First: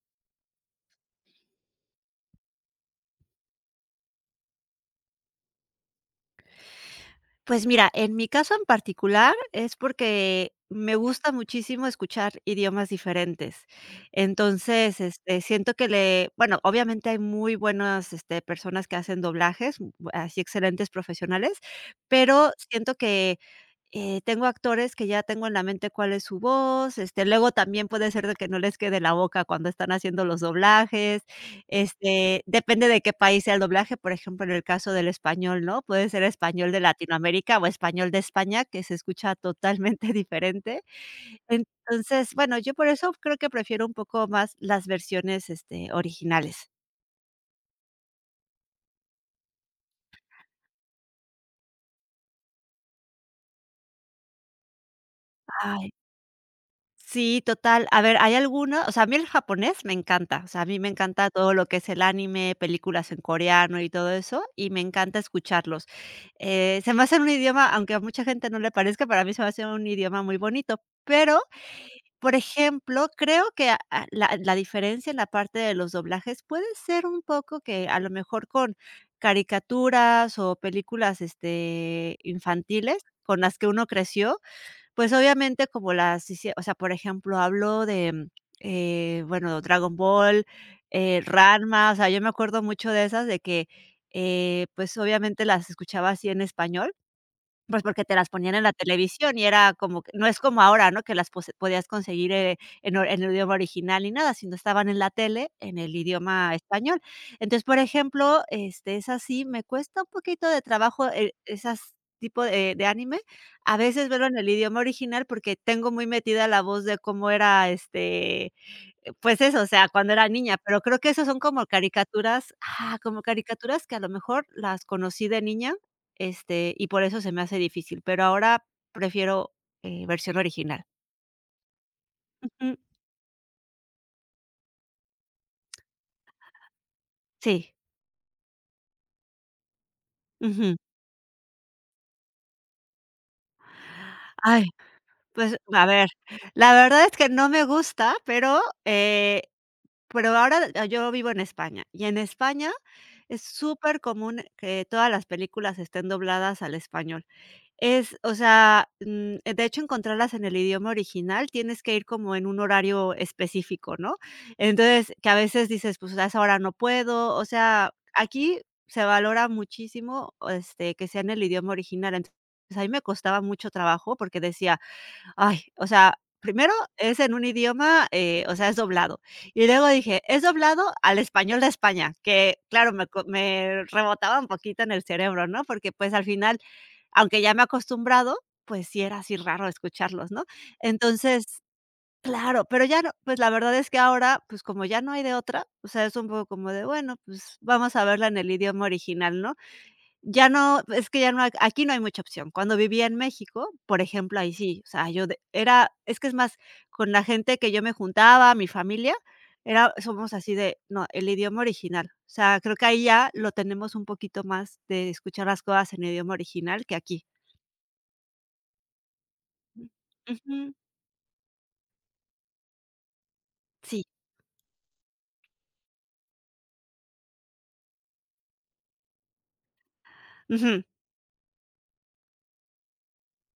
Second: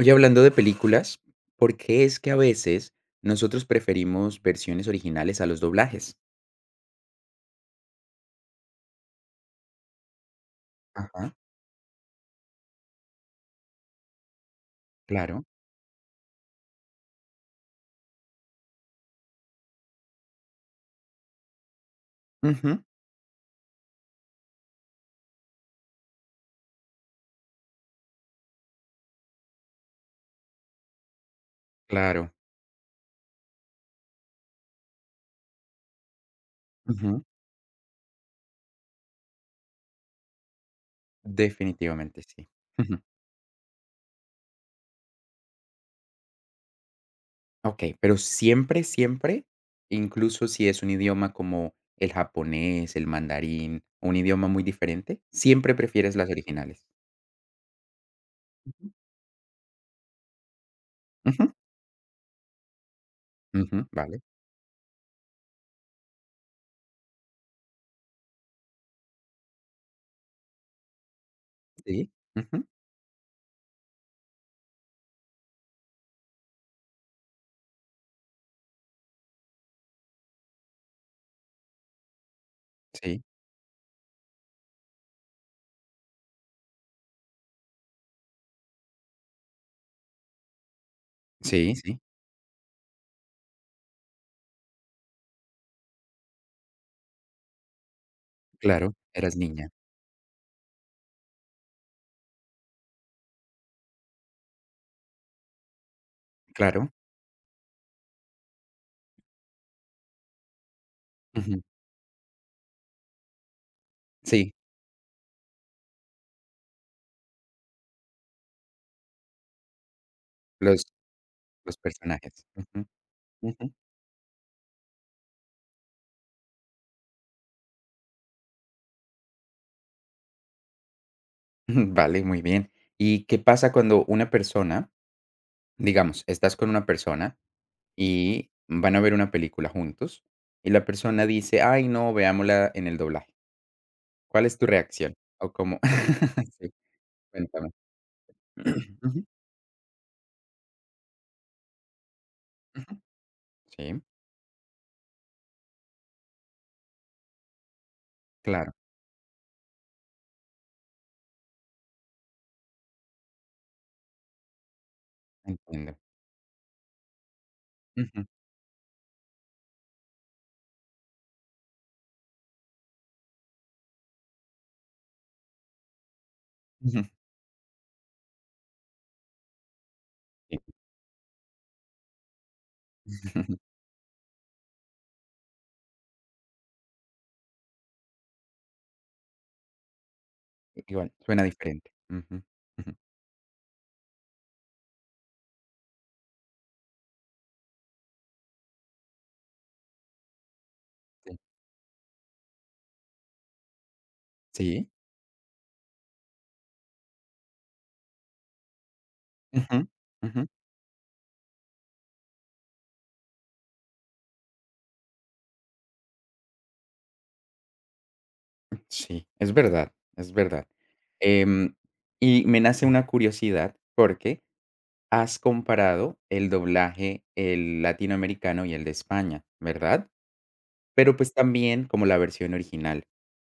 Oye, hablando de películas, ¿por qué es que a veces nosotros preferimos versiones originales a los doblajes? Pues mira, en mi caso en particular es porque me gusta Ajá, muchísimo escuchar idiomas diferentes. Entonces, claro. siento que le bueno, obviamente hay muy buenas, personas que hacen doblajes, así excelentes profesionales, pero Ujú, siento que tengo actores que ya tengo en la mente cuál es su voz, luego también puede ser de que no les quede la boca cuando están haciendo los doblajes, claro. Depende de qué país sea el doblaje, por ejemplo, en el caso del español, ¿no? Puede ser español de Ujú, Latinoamérica o español de España, que se escucha totalmente diferente. definitivamente Entonces, sí. bueno, yo por Ujú. eso creo que prefiero un poco más las versiones, originales. Okey, pero siempre, siempre, incluso si es un idioma como el japonés, el mandarín, un idioma muy diferente, ¿siempre prefieres las originales? Sí, total. A ver, hay algunos. Ujú, O sea, a mí el japonés me encanta, o sea, a mí me encanta ujú, todo lo que es el anime, películas en coreano ujú, y todo vale, eso, y me encanta escucharlos. Se me hace un idioma, aunque a mucha gente no le parezca, para mí se me hace un idioma muy bonito, pero, sí, por ujú, ejemplo, creo que a la diferencia en la parte de los doblajes puede ser un poco que, a lo mejor, con caricaturas o películas, infantiles sí, con las que uno creció pues, obviamente, como las hicie o sea, por ejemplo, hablo de, bueno, Dragon Ball, sí, Ranma, o sí, sea, yo me acuerdo mucho de esas, de que, pues, obviamente las escuchaba así en español. Pues, porque te las ponían en la claro, eras televisión y niña, era como que no es como ahora, ¿no? Que las pose podías conseguir, en o en el idioma original ni nada, sino estaban en la tele en el idioma claro, español. Entonces, por ejemplo, es así, me cuesta un poquito de trabajo, ujú, esas tipo de anime. A veces verlo en el sí, idioma original porque tengo muy metida la voz de cómo era, pues eso, o sea, cuando era niña, pero los creo que esos son como los personajes. caricaturas Ujú, ujú. ajá, como caricaturas que a lo mejor las conocí de niña, y por eso se me hace difícil, pero ahora prefiero, versión original. Vale, muy bien. Ujú. ¿Y qué pasa cuando una persona, digamos, estás con una persona Sí, y van a ver una película juntos y ujú. la persona dice: "Ay, no, veámosla en el doblaje"? ¿Cuál es Ay, tu reacción? ¿O pues, cómo… a ver, sí, la verdad es que no me cuéntame? gusta, pero, Ujú, pero ahora ah, yo vivo en España, y en España ujú. es súper Sí, común que todas las películas estén dobladas al español. Es, o claro, sea, de hecho, encontrarlas en el idioma original tienes que ir como en un horario específico, ¿no? Entonces, que a veces entiendo. dices, pues a esa hora no puedo. O sea, Ujú, aquí se valora muchísimo, que sea en el idioma original. Entonces, a mí me costaba mucho trabajo porque decía, ay, o sea, primero ujú, es en un idioma, o sea, es doblado. Y luego dije, es sí. doblado al español de España, que claro, me co me rebotaba un poquito en el cerebro, ¿no? Porque, pues, al final, aunque ya me he acostumbrado, pues sí era así raro escucharlos, ¿no? Igual, suena Entonces, diferente. Ujú, claro, pero ujú, ya no, pues la verdad es que ahora, pues como ya no hay de otra, o sea, es un poco como de, bueno, pues vamos a verla en el idioma original, ¿no? Ya no, es que ya sí. no, hay- aquí no hay mucha opción. Cuando vivía en México, por ejemplo, ahí sí, o Sí. sea, yo de era es que es más, con la gente que yo me juntaba, mi familia, Ujú, era somos ujú. así de, no, el idioma original. O sea, creo que ahí ya lo tenemos un poquito más de escuchar las cosas en idioma original que aquí. Sí, es verdad, es verdad. Ujú, Em, y me nace una curiosidad sí, porque has comparado el doblaje, el latinoamericano y el de España, ¿verdad? ujú. Pero, pues, también como la versión original.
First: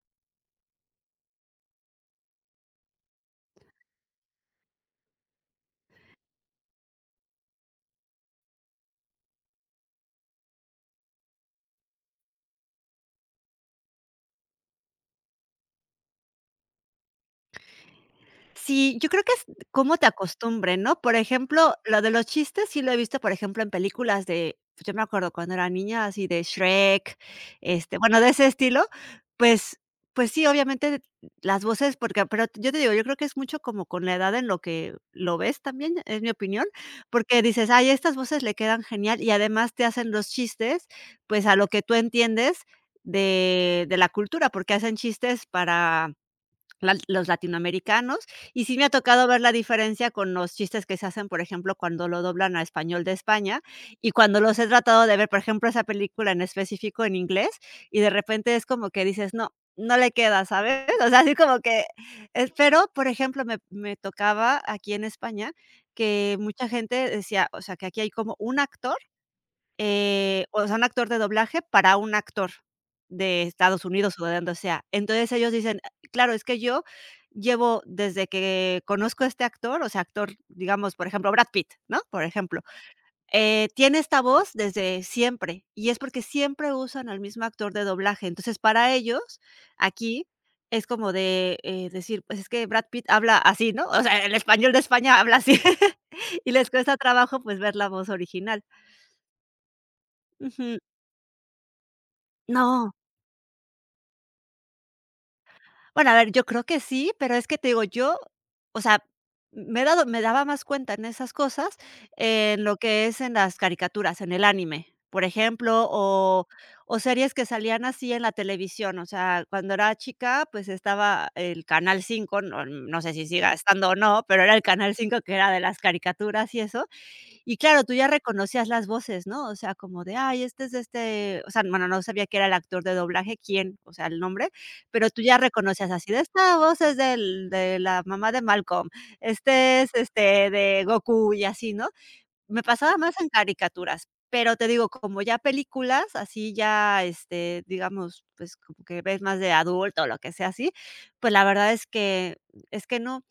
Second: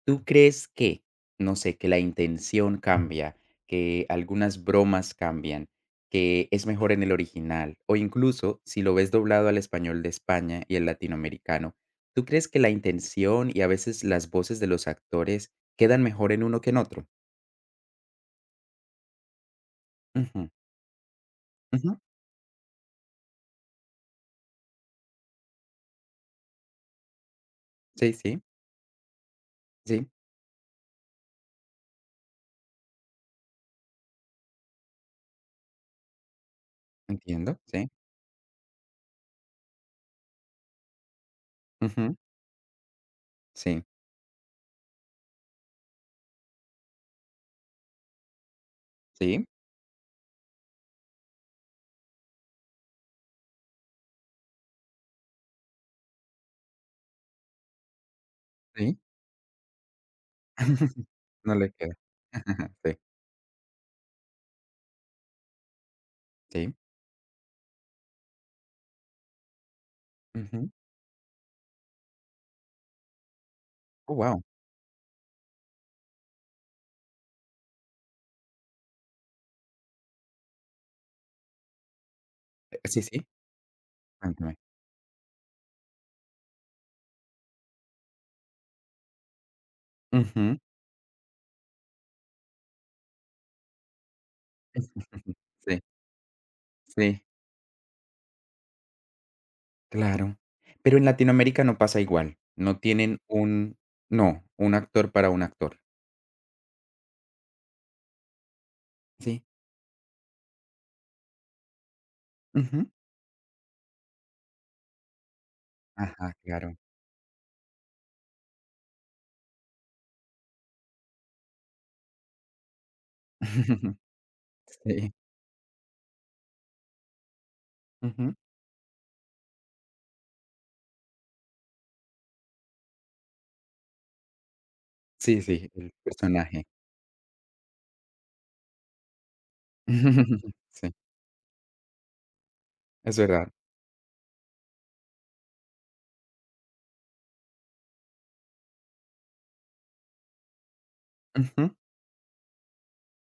¿Tú crees que, no sé, que la intención cambia, que algunas bromas cambian, que es mejor en el original, o incluso si lo ves doblado al español de España y el latinoamericano, tú crees que la intención y a veces las voces de los actores quedan mejor en uno que en otro? Sí, yo creo que es cómo te Ujú, acostumbren, ¿no? Por ejemplo, ujú, lo de los chistes sí lo he visto, por ejemplo, en películas de, pues, yo me acuerdo cuando era niña, así de Shrek, sí, bueno, de sí, ese estilo, pues sí, pues sí, obviamente las voces, porque pero yo te digo, yo creo que es mucho como con la edad en lo que lo ves también, es mi opinión, porque entiendo, dices: "Ay, sí, estas voces le quedan genial", y además te hacen los chistes, pues, a lo que tú ujú, entiendes sí, de la cultura, porque hacen chistes para la los latinoamericanos, y sí me ha tocado ver sí, la diferencia con los chistes que se hacen, por ejemplo, cuando lo doblan a español de España, y cuando los he tratado de ver, por ejemplo, esa película en específico en inglés, y de repente es como sí, que dices: "No, no le queda", ¿sabes? O sea, así no como le que queda. es pero, Sí, por ejemplo, me tocaba aquí en España que mucha sí, gente decía, o sea, que aquí hay como un actor o ujú, sea, un actor de doblaje para un actor de Estados Unidos oh, o de wow, donde sea. Entonces, ellos dicen: "Claro, es que yo llevo desde que conozco a este actor", o sea, actor, digamos, por ejemplo, Brad Pitt, ¿no?, por ejemplo, sí, sí, tiene esta voz cuéntame. desde siempre, y es porque siempre usan al mismo actor de doblaje. Entonces, para ellos, aquí Ujú, es como de, decir: "Pues es que Brad Pitt habla así", ¿no? O sea, el español de España habla así, sí. y les cuesta Sí, trabajo, pues, ver la voz original. claro. Ujú. Pero en Latinoamérica no pasa igual. No No. tienen un… no, un actor para un actor. Bueno, a ver, yo creo que sí, pero es que te digo, yo, o sea, Sí. me he dado me daba más cuenta en esas cosas, en lo Ujú. que es en las caricaturas, en el anime, por ejemplo, Ajá, claro. o series que salían así en la televisión, o sea, cuando era chica, pues, estaba el Canal 5, no no sé si siga estando o no, pero era el Canal Sí. cinco que era de las caricaturas y eso, y claro, tú ya Ujú. reconocías las voces, ¿no? O sea, como de, ay, este es este, o sea, bueno, no sabía que era el actor de doblaje, quién, o sea, el nombre, pero tú ya Sí, sí, reconocías el así de esta personaje. voz es del de la mamá de Malcolm, este es, de Sí, Goku y así, ¿no? Me pasaba es más en verdad. caricaturas, pero te digo, como ya películas, así ya, digamos, pues, como que ves más de adulto o lo que sea así, pues, la verdad Ujú. Es que no,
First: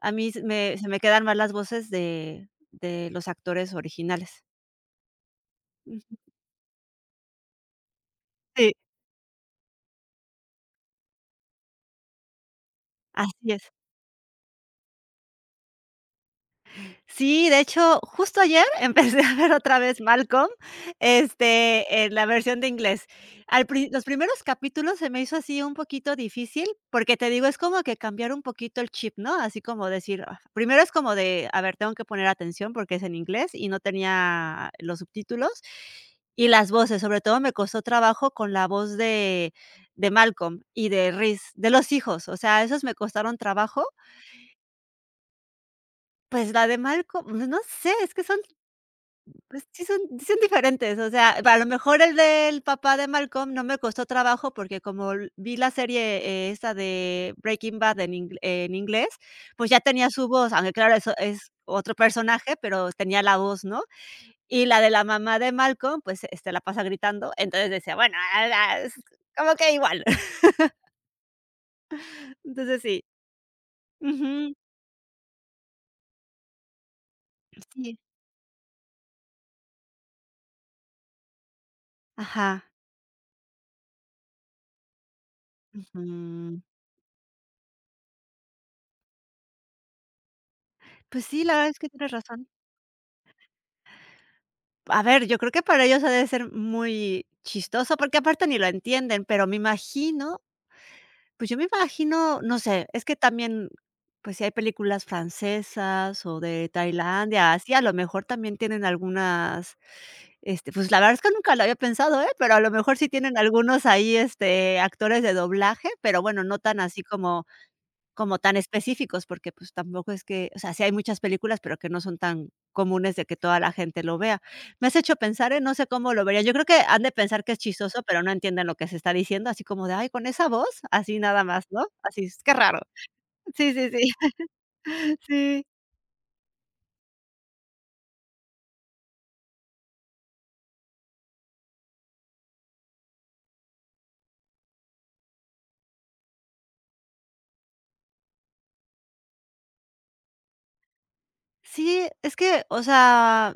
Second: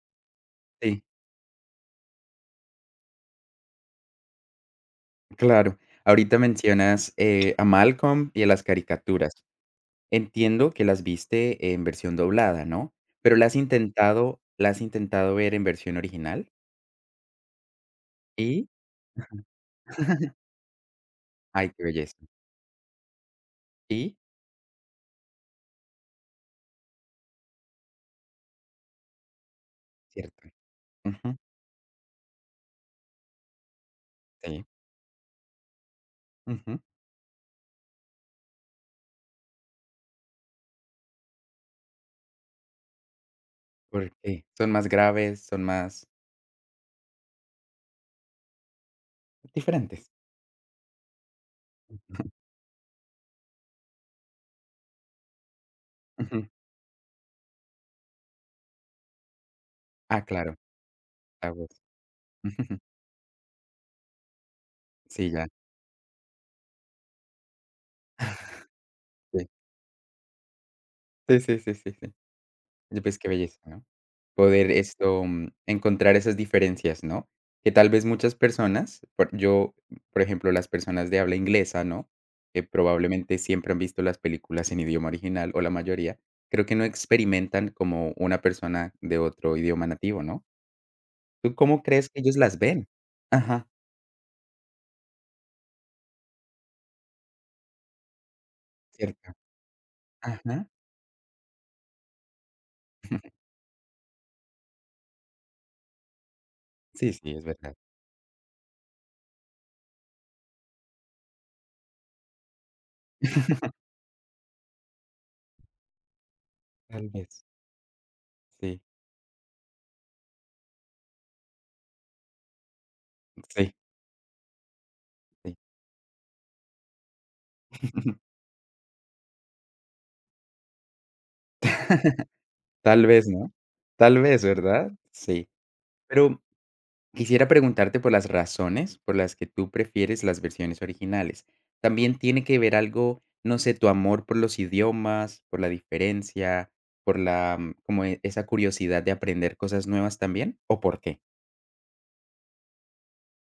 a mí se me Sí, quedan más las voces de los actores originales. claro. Ujú. Ahorita mencionas, a Malcolm y a las Sí, caricaturas. Entiendo que las viste en versión doblada, ¿no? Pero, ¿las así has es. intentado… ¿las has intentado ver en versión original? Sí, de hecho, justo ayer ¿Y? empecé a ver otra vez Malcolm, Ay, qué en belleza. la versión de inglés. Al pri los ¿Y? primeros capítulos se me hizo así un poquito difícil, porque te digo, es como que cambiar un poquito el chip, ¿no? Así como decir, ah, Cierto. primero es como Ujú, de, a ver, tengo que poner atención porque es en inglés y no sí, tenía los subtítulos y las ujú. voces, sobre todo me costó trabajo con la voz de Malcolm y de Reese, de los hijos, o sea, esos me costaron trabajo. Porque… ¿son más graves, son más Pues la de Malcolm, no sé, es que son pues diferentes? sí son diferentes, o sea, a lo mejor el Ujú. del papá de Malcolm no me costó trabajo porque como l vi la serie, ujú. Esta de Breaking Bad en ing en inglés, pues ya tenía Ah, su voz, claro, aunque claro, eso es la voz. otro Ujú, personaje, pero tenía la voz, ¿no? Y la de la sí, mamá ya. de Malcolm, pues, la pasa gritando, entonces decía, bueno, ah, ah, es Sí. como que igual. Sí, sí, sí, sí, sí. Entonces sí. Y pues qué belleza, ¿no? Ujú. Poder esto, encontrar esas diferencias, ¿no? Que tal Sí. vez muchas personas, por yo, por ejemplo, las personas de habla inglesa, ¿no? Ajá. Que probablemente siempre han visto las películas en idioma original, o la mayoría, Ujú. creo que no experimentan como una persona de otro idioma nativo, ¿no? Pues sí, la ¿Tú verdad es cómo que crees tienes que ellos razón. las ven? Ajá, A ver, yo creo que para ellos ha de ser muy chistoso, porque aparte ni lo entienden, cierto. pero me imagino, Ajá. pues, yo me imagino, no sé, es que también, pues, si hay películas francesas o de Sí, sí, es Tailandia, así, verdad. a lo mejor también tienen algunas, pues, la verdad es que nunca lo había pensado, ¿eh? Pero a lo mejor sí tienen algunos ahí, actores de doblaje, pero bueno, no tan así Tal vez. como como tan Sí, específicos, porque, pues, tampoco es que o sea, sí hay muchas películas, pero que no son tan comunes de que toda la sí, gente lo vea. Me has hecho pensar, sí. ¿eh? No sé cómo lo vería yo creo que han de pensar que es chistoso, pero no entienden lo que se está diciendo, así como de: "Ay, con esa voz", así nada más, ¿no? Así, qué raro. Tal vez, ¿no? Sí, sí, sí, Tal vez, ¿verdad? Sí. sí. Pero quisiera preguntarte por las razones por las que tú prefieres las versiones originales. ¿También tiene que ver algo, no sé, tu amor por los idiomas, por la diferencia, por la, mm, como e esa curiosidad de aprender cosas nuevas también? ¿O por qué? Sí, es que, o sea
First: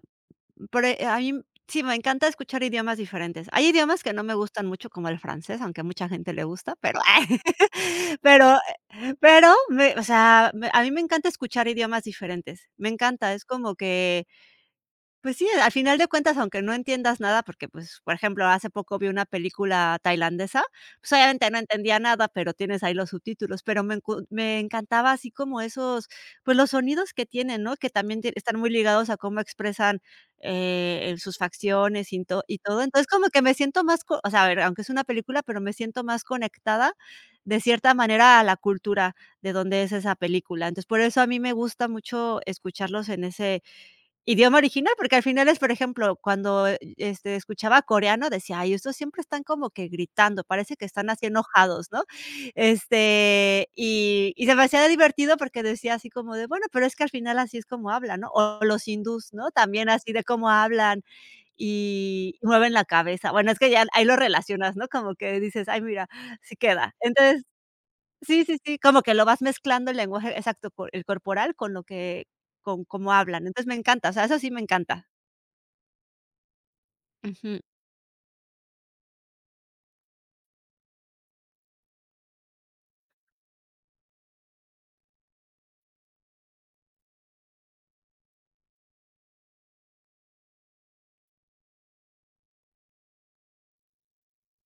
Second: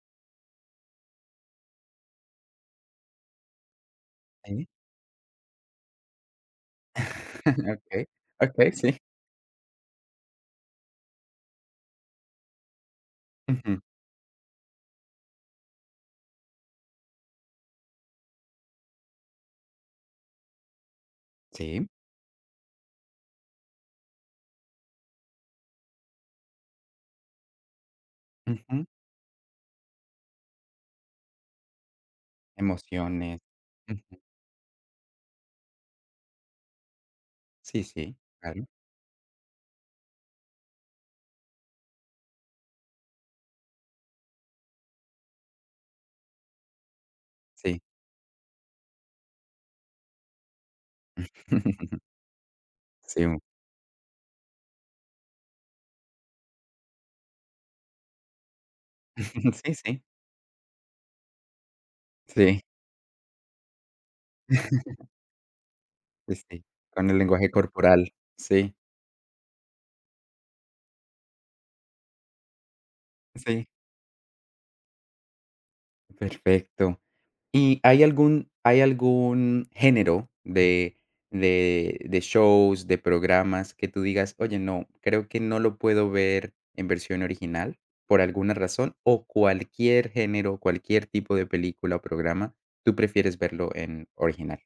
pero, a mí sí, me encanta escuchar idiomas diferentes. Hay idiomas que no me gustan Sí. mucho, como el francés, aunque a mucha gente le gusta, pero Okey, pero okey, sí. pero me o sea, me a mí me encanta escuchar idiomas diferentes. Me encanta, es como que pues sí, al final de cuentas, aunque no entiendas nada, porque, pues, por ejemplo, hace poco vi una película tailandesa, pues, obviamente no Sí, entendía nada, pero tienes ahí los subtítulos, pero me encu me encantaba así como esos, pues, los sonidos que tienen, ¿no? Que también tie están muy ujú, ligados a cómo expresan, en sus facciones y to y todo. Entonces, como emociones, que me siento más co ujú, o sea, a ver, aunque es una película, pero me siento más conectada, de sí, cierta sí, manera, a la claro, cultura de donde es esa película. Entonces, por eso a mí me gusta mucho escucharlos en ese idioma original, porque al final es, por ejemplo, cuando, escuchaba sí, coreano, decía: "Ay, estos siempre están como que gritando, parece que están así enojados", ¿no? sí, un- y se me hacía divertido porque decía así como de: "Bueno, pero es que al final así es como hablan", ¿no? O los hindús, ¿no? sí, También sí, así de cómo hablan y sí, mueven la cabeza. Bueno, es que ya ahí lo relacionas, ¿no? Como que dices: "Ay, mira, sí, sí sí, queda". con el Entonces lenguaje corporal, sí, sí, sí, sí, como que lo vas mezclando el lenguaje exacto, co el corporal con lo que con cómo hablan. Entonces, sí, me encanta, o sea, eso sí me encanta. perfecto. Ujú. ¿Y hay algún… hay algún género de de shows, de programas que tú digas: "Oye, no, creo que no lo puedo ver en versión original por alguna razón", o cualquier género, cualquier tipo de película o programa, tú prefieres verlo en original?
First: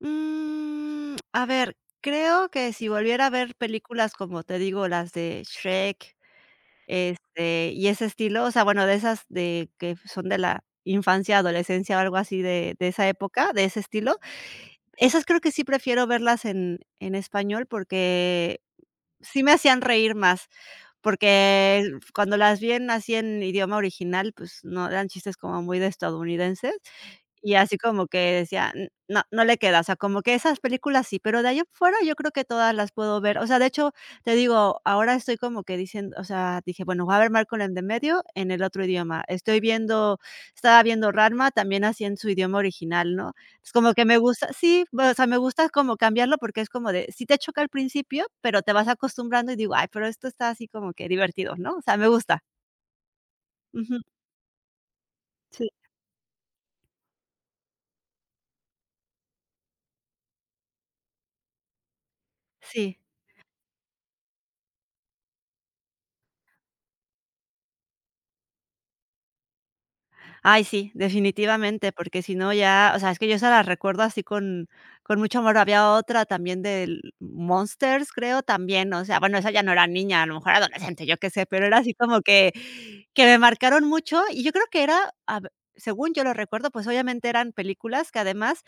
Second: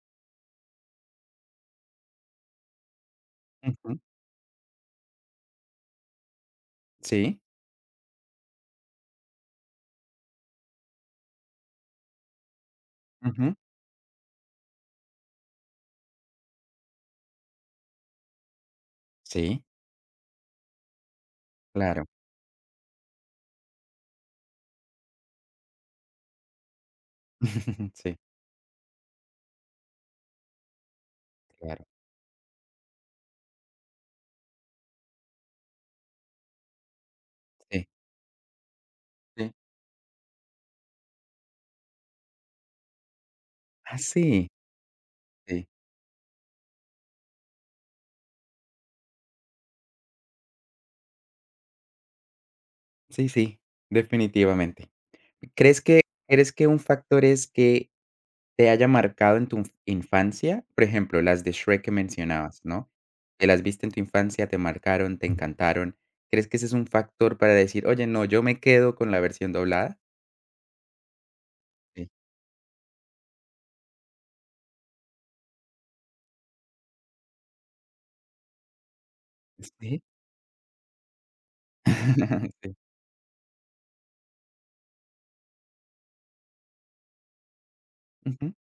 Mm, a ver, creo que si volviera a ver Ujú. películas, como te digo, las de Shrek, Sí, y ese estilo, o sea, bueno, de esas de que son de la infancia, adolescencia o algo así de esa época, ujú. de ese estilo, esas creo que sí prefiero verlas en español porque sí me Sí, hacían reír más. Porque claro. cuando las vi en así en idioma original, pues no eran chistes como muy de estadounidenses, y así como que Sí, decía, n no, no le queda, o sea, como que esas películas sí, pero de ahí en claro. fuera yo creo que todas las puedo ver. O sea, de hecho, te digo, ahora estoy como que diciendo, o sea, dije, bueno, voy a ver Malcolm en de Sí, medio en el otro idioma. sí. Estoy viendo, estaba viendo Ranma también así en su idioma original, ¿no? Es como Ah, que me gusta, sí, sí, bueno, o sea, me sí, gusta como cambiarlo porque es como de, sí te choca al principio, pero te vas acostumbrando y digo, ay, pero esto está así como que divertido, ¿no? O sea, me gusta. sí, sí, Ujú. definitivamente. Sí, ¿Crees que… crees que un factor es que te haya marcado en tu inf- infancia? Por ejemplo, las de Shrek que mencionabas, ¿no? sí. Que las viste en tu infancia, te marcaron, te encantaron. ¿Crees que ese es un factor para decir: "Oye, no, yo me quedo con la versión doblada"? Ay, sí, definitivamente, Sí. porque si no ya, o sea, es que yo esa la recuerdo así con mucho amor. Había otra también del Monsters, creo, también, o sea, bueno, esa ya no era Sí. niña, a lo mejor adolescente, yo qué sé, pero era así como que Sí. Me marcaron mucho, y yo creo que era, a ve según yo lo recuerdo, pues, obviamente eran películas que Ujú. además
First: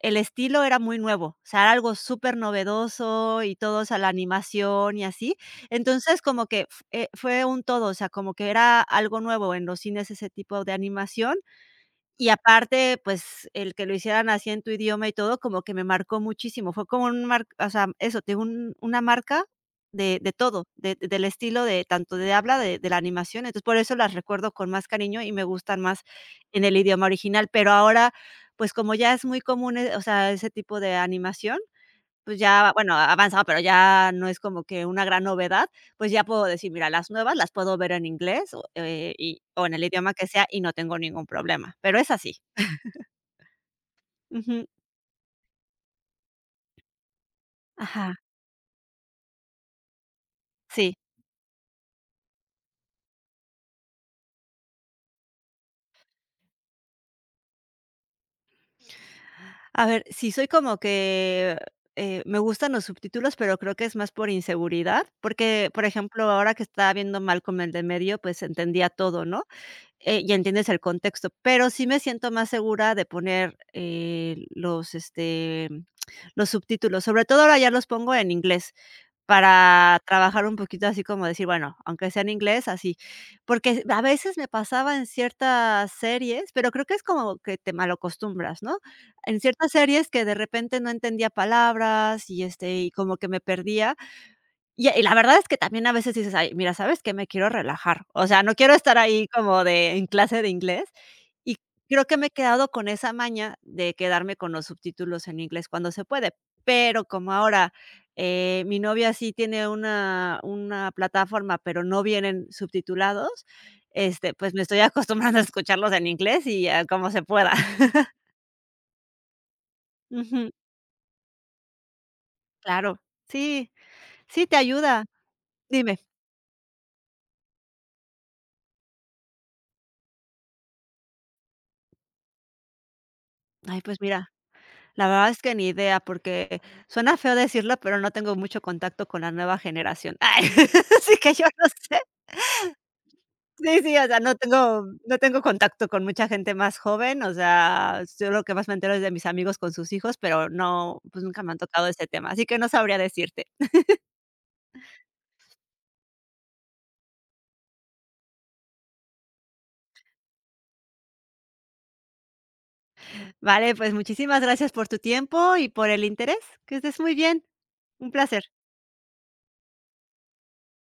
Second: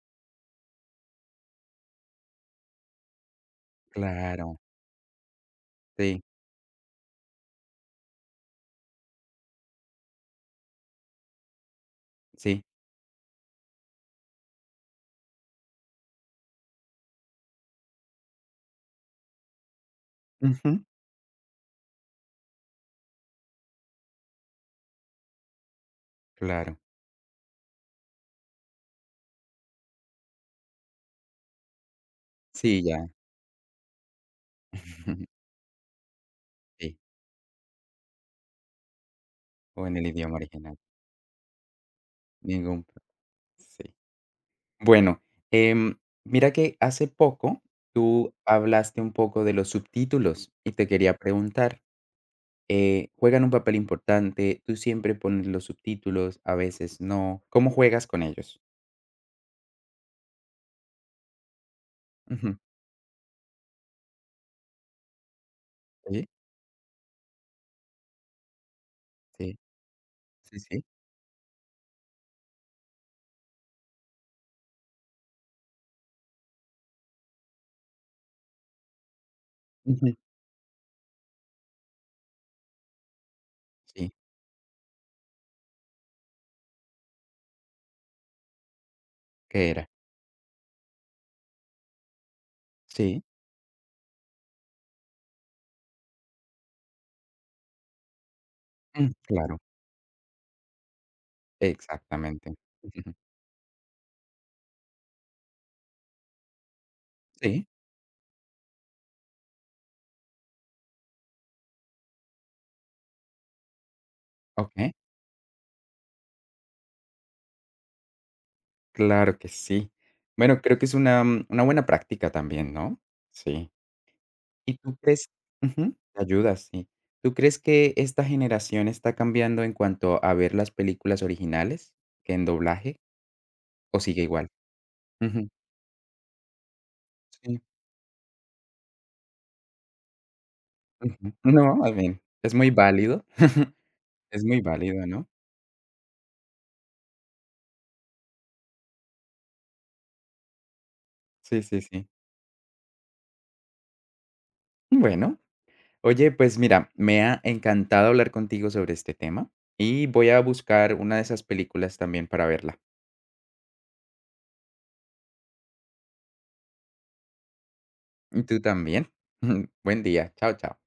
el estilo era muy nuevo, o sea, era algo súper novedoso y todo, o sea, la Claro. animación y así. Entonces, Sí, como que f fue un todo, o sea, como que era algo nuevo en los cines ese tipo de animación, y sí. aparte, pues, el que lo hicieran así en tu idioma y todo, como que me marcó muchísimo. Fue como un mar o sea, eso, te un una marca de todo, Ujú. de del estilo de tanto de habla de la animación. Entonces, por eso las recuerdo con más cariño y me gustan más en el Claro. idioma original. Pero ahora, pues, como ya es muy común, o sea, ese tipo de animación, pues ya, Sí, bueno, ya. ha avanzado, pero ya no es como que una gran novedad, pues ya puedo decir: "Mira, Sí, las nuevas las puedo ver en inglés o, y o en el o en el idioma que idioma sea y no original. tengo ningún problema", pero es así. Ningún pro… sí. Ujú, Bueno, em, mira que hace poco ajá, tú hablaste un poco de los subtítulos y te sí. quería preguntar, ¿juegan un papel importante? ¿Tú siempre pones los subtítulos, a veces no? ¿Cómo juegas con ellos? A ver, sí soy como que, me Ujú. gustan los subtítulos, pero creo que es más por inseguridad, porque, por ejemplo, Sí, ahora que estaba viendo Malcolm el de medio, pues entendía todo, ¿no? sí, Y sí, entiendes el sí. contexto, pero sí me siento más segura de poner, los, los subtítulos, sobre todo ahora ya los pongo en inglés. Para Ujú. trabajar un poquito así como decir, bueno, aunque sea en inglés, así. Porque a Sí, veces me pasaba en ciertas series, pero creo que es como que te malacostumbras, ¿no? En ¿qué ciertas era? series que de repente no entendía palabras y, y como Sí, que me perdía, y la verdad es que también a veces dices: "Ay, mira, ¿sabes qué? Me quiero relajar". O sea, no quiero estar ahí claro, como de en clase de inglés. Y creo que me he exactamente. quedado con esa Ujú. maña de quedarme con los subtítulos en inglés cuando se puede. Pero como Sí, ahora, mi novia sí tiene una plataforma, pero no vienen subtitulados, pues, me estoy okey. acostumbrando a escucharlos en inglés y ya como se pueda. Claro que sí. Ujú, Bueno, creo que es una, una buena práctica también, ¿no? claro. Sí, Sí. sí te ¿Y tú ayuda. crees? Ujú, Dime. te ayuda, sí. ¿Tú crees que esta generación está cambiando en cuanto a ver las películas originales que en doblaje Ay, o pues sigue mira igual? la verdad es Ujú, que ni idea, porque suena feo sí, ujú. decirlo, pero no tengo mucho contacto con la nueva generación. Ay, así que yo no No, más sé. bien, Sí, sí, o sea, es muy válido, no ¿no? tengo contacto con mucha gente más joven, o sea, yo lo que más me entero es de mis amigos con sus hijos, pero no, pues nunca me han Sí, sí, tocado ese sí. tema, así que no sabría decirte. Bueno, oye, pues mira, me ha encantado hablar contigo sobre este tema y voy a buscar una de esas películas también para verla. Vale, pues muchísimas gracias por tu tiempo y por el interés. Que estés muy bien. Un placer. Y tú también. Buen día. Chao, chao.